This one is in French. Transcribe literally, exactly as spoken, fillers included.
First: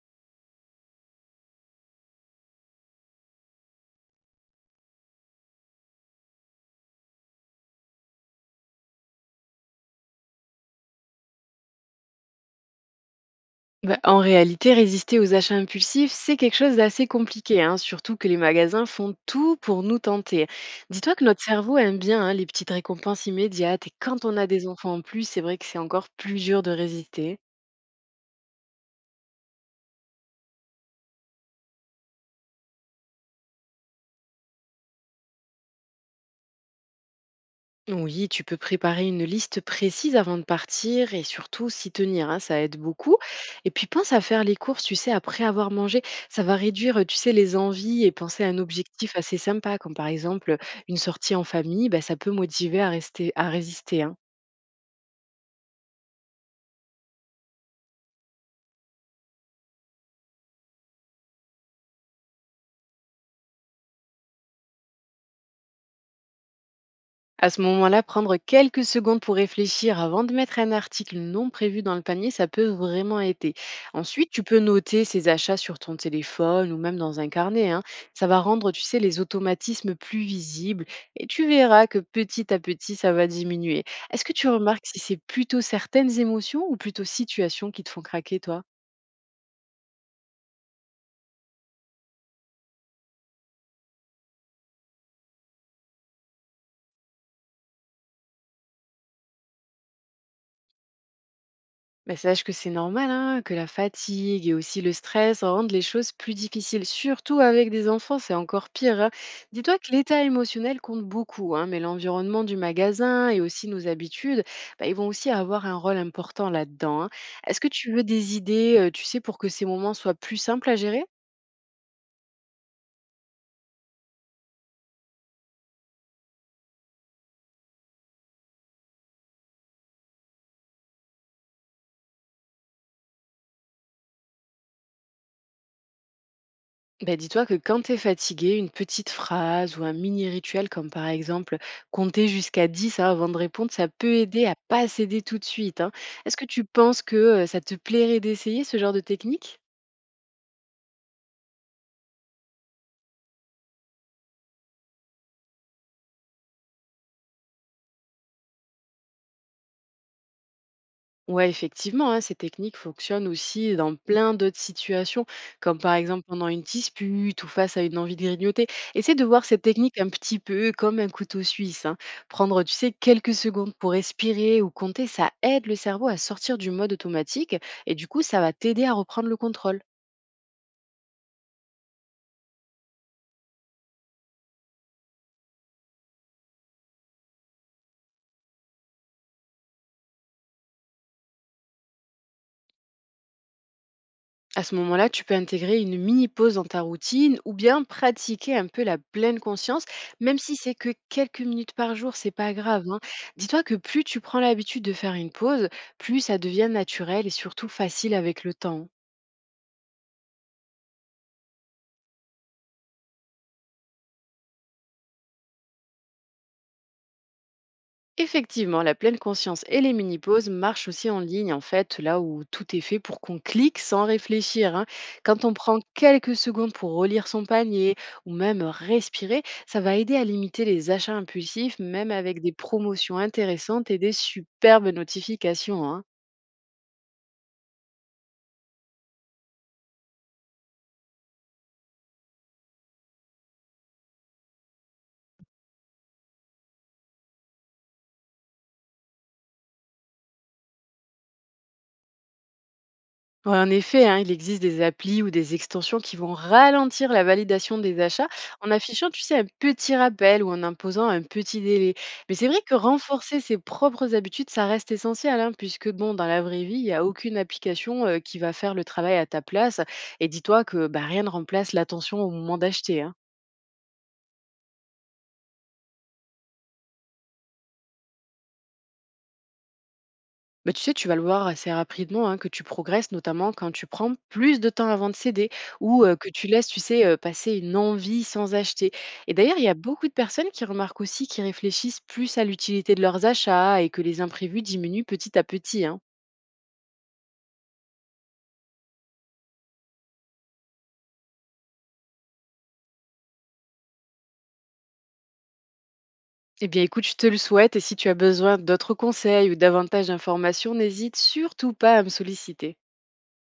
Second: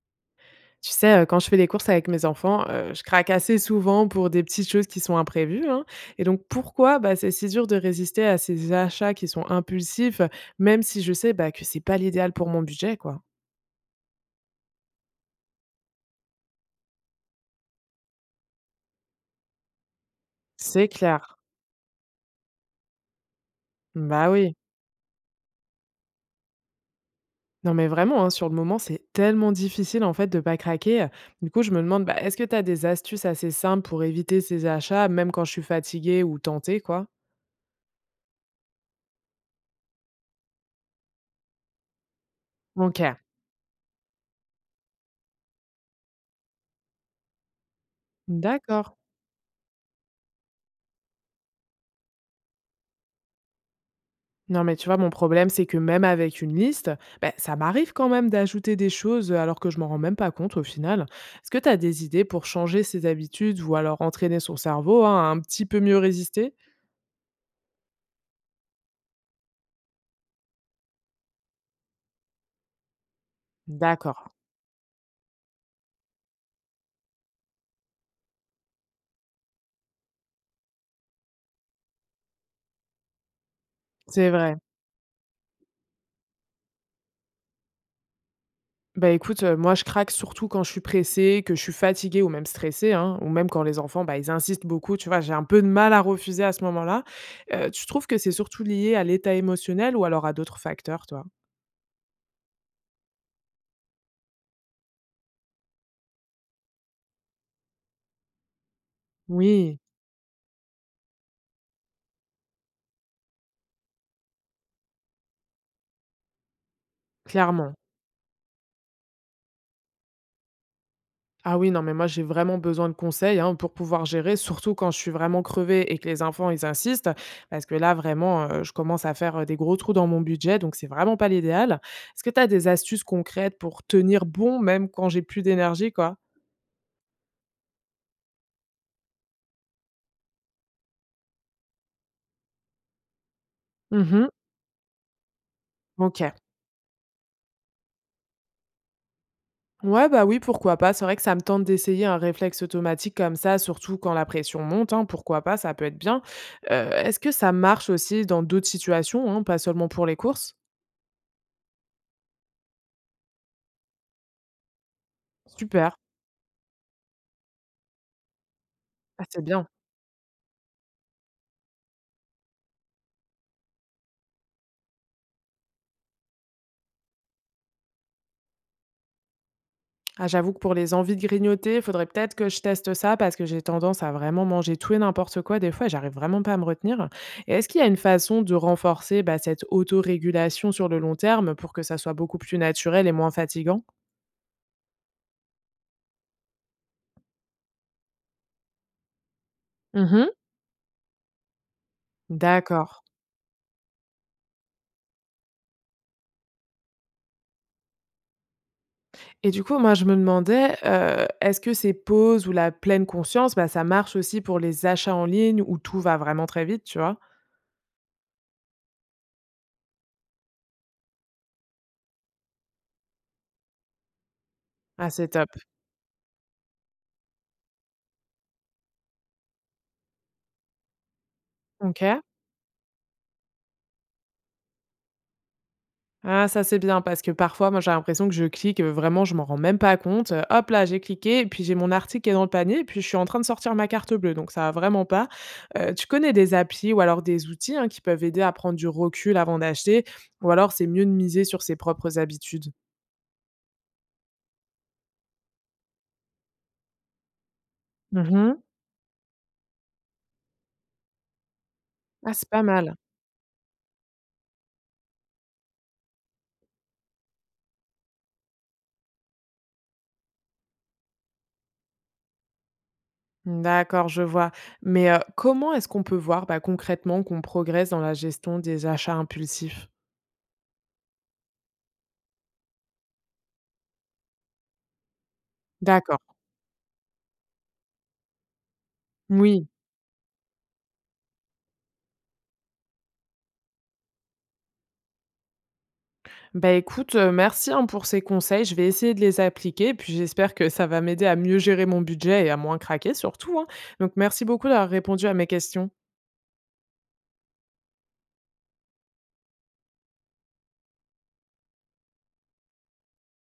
Tu sais, heu, quand je fais les courses avec mes enfants, heu, je craque assez souvent pour des petites choses qui sont imprévues, hein. Et donc pourquoi, bah, c'est si dur de résister à ces achats qui sont impulsifs, même si je sais, bah, que c'est pas l'idéal pour mon budget, quoi? Bah, en réalité, résister aux achats impulsifs, c'est quelque chose d'assez compliqué, hein, surtout que les magasins font tout pour nous tenter. C'est Dis-toi que clair. notre cerveau aime bien hein, les petites récompenses immédiates, et quand Bah, on a oui. des enfants en plus, c'est vrai que c'est encore plus dur de résister. Non, mais vraiment, hein, sur le moment, c'est tellement difficile, en fait, de pas craquer. Du coup, je me demande, bah, est-ce que tu as des astuces assez simples pour éviter ces achats, même quand je suis fatiguée ou tentée, quoi? Oui, tu peux préparer une liste précise avant de partir et surtout s'y tenir, hein, ça aide OK. beaucoup. Et puis pense à faire les courses, tu sais, après avoir mangé. Ça va réduire, euh, tu sais, les envies et penser à un D'accord. objectif assez sympa, comme par exemple une sortie en famille, bah, ça peut motiver à rester, à résister, hein. Non, mais tu vois, mon problème, c'est que même avec une liste, ben, ça m'arrive quand même d'ajouter des choses euh, alors que je m'en rends même pas compte au final. Est-ce que tu as des idées pour changer ses habitudes ou alors entraîner son cerveau, hein, à un petit peu mieux résister? À ce moment-là, prendre quelques secondes pour réfléchir avant de mettre un article non prévu dans le panier, ça peut vraiment aider. D'accord, Ensuite, tu peux noter ces achats sur ton téléphone ou même dans un carnet, hein. Ça va rendre, tu sais, les automatismes plus visibles et tu verras que petit à petit, ça va diminuer. Est-ce c'est que tu vrai. remarques si c'est plutôt certaines émotions ou plutôt situations qui te font craquer, toi? Bah écoute, euh, moi je craque surtout quand je suis pressée, que je suis fatiguée ou même stressée, hein, ou même quand les enfants, bah, ils insistent beaucoup, tu vois, j'ai un peu de mal à refuser à ce moment-là. Euh, tu trouves que c'est surtout lié à l'état émotionnel ou alors à d'autres facteurs, toi? Bah, sache que c'est normal, hein, que la fatigue et aussi le stress rendent les choses plus difficiles, surtout avec des enfants, c'est encore pire, hein. Dis-toi Oui, que l'état émotionnel compte beaucoup, hein, mais l'environnement du magasin et aussi nos habitudes, bah, ils vont aussi avoir un rôle important là-dedans, hein. Est-ce que clairement. tu veux des idées, euh, tu sais, pour que ces moments soient plus simples à gérer? Ah oui, non, mais moi, j'ai vraiment besoin de conseils, hein, pour pouvoir gérer, surtout quand je suis vraiment crevée et que les enfants, ils insistent, parce que là, vraiment, euh, je commence à faire euh, des gros trous dans mon budget, donc c'est vraiment pas l'idéal. Est-ce que tu as des astuces concrètes pour tenir bon, même quand j'ai plus d'énergie, quoi? Bah, dis-toi que quand tu es fatigué, une petite phrase ou un mini rituel comme par exemple compter jusqu'à dix hein, avant de répondre, ça peut Mhm. aider à pas céder tout de suite, hein. Ok. Est-ce que tu penses que euh, ça te plairait d'essayer ce genre de technique? Ouais, bah oui, pourquoi pas. C'est vrai que ça me tente d'essayer un réflexe automatique comme ça, surtout quand la pression monte, hein, pourquoi pas, ça peut être bien. Euh, Est-ce que ça marche aussi dans d'autres situations, hein, pas seulement pour les courses? Ouais, effectivement, hein, ces techniques fonctionnent aussi dans plein d'autres situations, comme par Super. exemple pendant une dispute ou face à une envie de grignoter. Essaie de Ah, c'est voir cette bien. technique un petit peu comme un couteau suisse, hein. Prendre, tu sais, quelques secondes pour respirer ou compter, ça aide le cerveau à sortir du mode automatique et du coup, ça va t'aider à reprendre le contrôle. Ah, j'avoue que pour les envies de grignoter, il faudrait peut-être que je teste ça parce que j'ai tendance à vraiment manger tout et n'importe quoi, des fois j'arrive vraiment pas à me retenir. Et est-ce qu'il y a une façon de renforcer, bah, cette autorégulation sur le long terme pour que ça soit beaucoup plus naturel et moins fatigant? À ce moment-là, tu peux intégrer une mini pause dans ta routine ou bien pratiquer un peu la pleine conscience, Mhm. même si c'est que quelques minutes par jour, c'est pas grave, D'accord. hein. Dis-toi que plus tu prends l'habitude de faire une pause, plus ça devient naturel et surtout facile avec le temps, hein. Et du coup, moi, je me demandais, euh, est-ce que ces pauses ou la pleine conscience, bah, ça marche aussi pour les achats en ligne où tout va vraiment très vite, tu vois? Effectivement, la pleine conscience et les mini-pauses marchent aussi en ligne, en fait, là où tout est fait pour qu'on clique sans réfléchir, hein. Ah, c'est Quand top. on prend quelques secondes pour relire son panier ou même respirer, ça va aider à limiter les achats impulsifs, même Ok. avec des promotions intéressantes et des superbes notifications, hein. Ah ça, c'est bien parce que parfois, moi, j'ai l'impression que je clique, heu, vraiment, je m'en rends même pas compte, heu, hop là, j'ai cliqué et puis j'ai mon article qui est dans le panier et puis je suis en train de sortir ma carte bleue, donc ça va vraiment pas. Heu, tu connais des applis ou alors des outils, hein, qui peuvent aider à prendre du recul avant d'acheter ou alors c'est mieux de miser sur ses propres habitudes? Ouais, en effet, hein, il existe des applis ou des extensions qui vont ralentir la validation des achats Mmh. en affichant, tu sais, un petit rappel ou en imposant un petit délai. Ah, Mais c'est c'est vrai pas que mal. renforcer ses propres habitudes, ça reste essentiel, hein, puisque bon, dans la vraie vie, il n'y a aucune application euh, qui va faire le travail à ta place. Et dis-toi que bah, rien ne remplace l'attention au moment d'acheter, hein. D'accord, je vois, mais heu, comment est-ce qu'on peut voir, bah, concrètement qu'on progresse dans la gestion des achats impulsifs? Bah, tu sais, tu vas le voir assez rapidement hein, que tu progresses, notamment quand tu prends plus de temps avant de céder ou euh, que D'accord. tu laisses, tu sais, euh, passer une envie sans acheter. Et d'ailleurs, il y Oui. a beaucoup de personnes qui remarquent aussi qu'ils réfléchissent plus à l'utilité de leurs achats et que les imprévus diminuent petit à petit, hein. Bah écoute, heu, merci, hein, pour ces conseils. Je vais essayer de les appliquer puis j'espère que ça va m'aider à mieux gérer mon budget et à moins craquer surtout, hein. Donc merci beaucoup d'avoir répondu à mes questions. Eh bien, écoute, je te le souhaite et si tu as besoin d'autres conseils ou davantage d'informations, n'hésite surtout pas à me solliciter.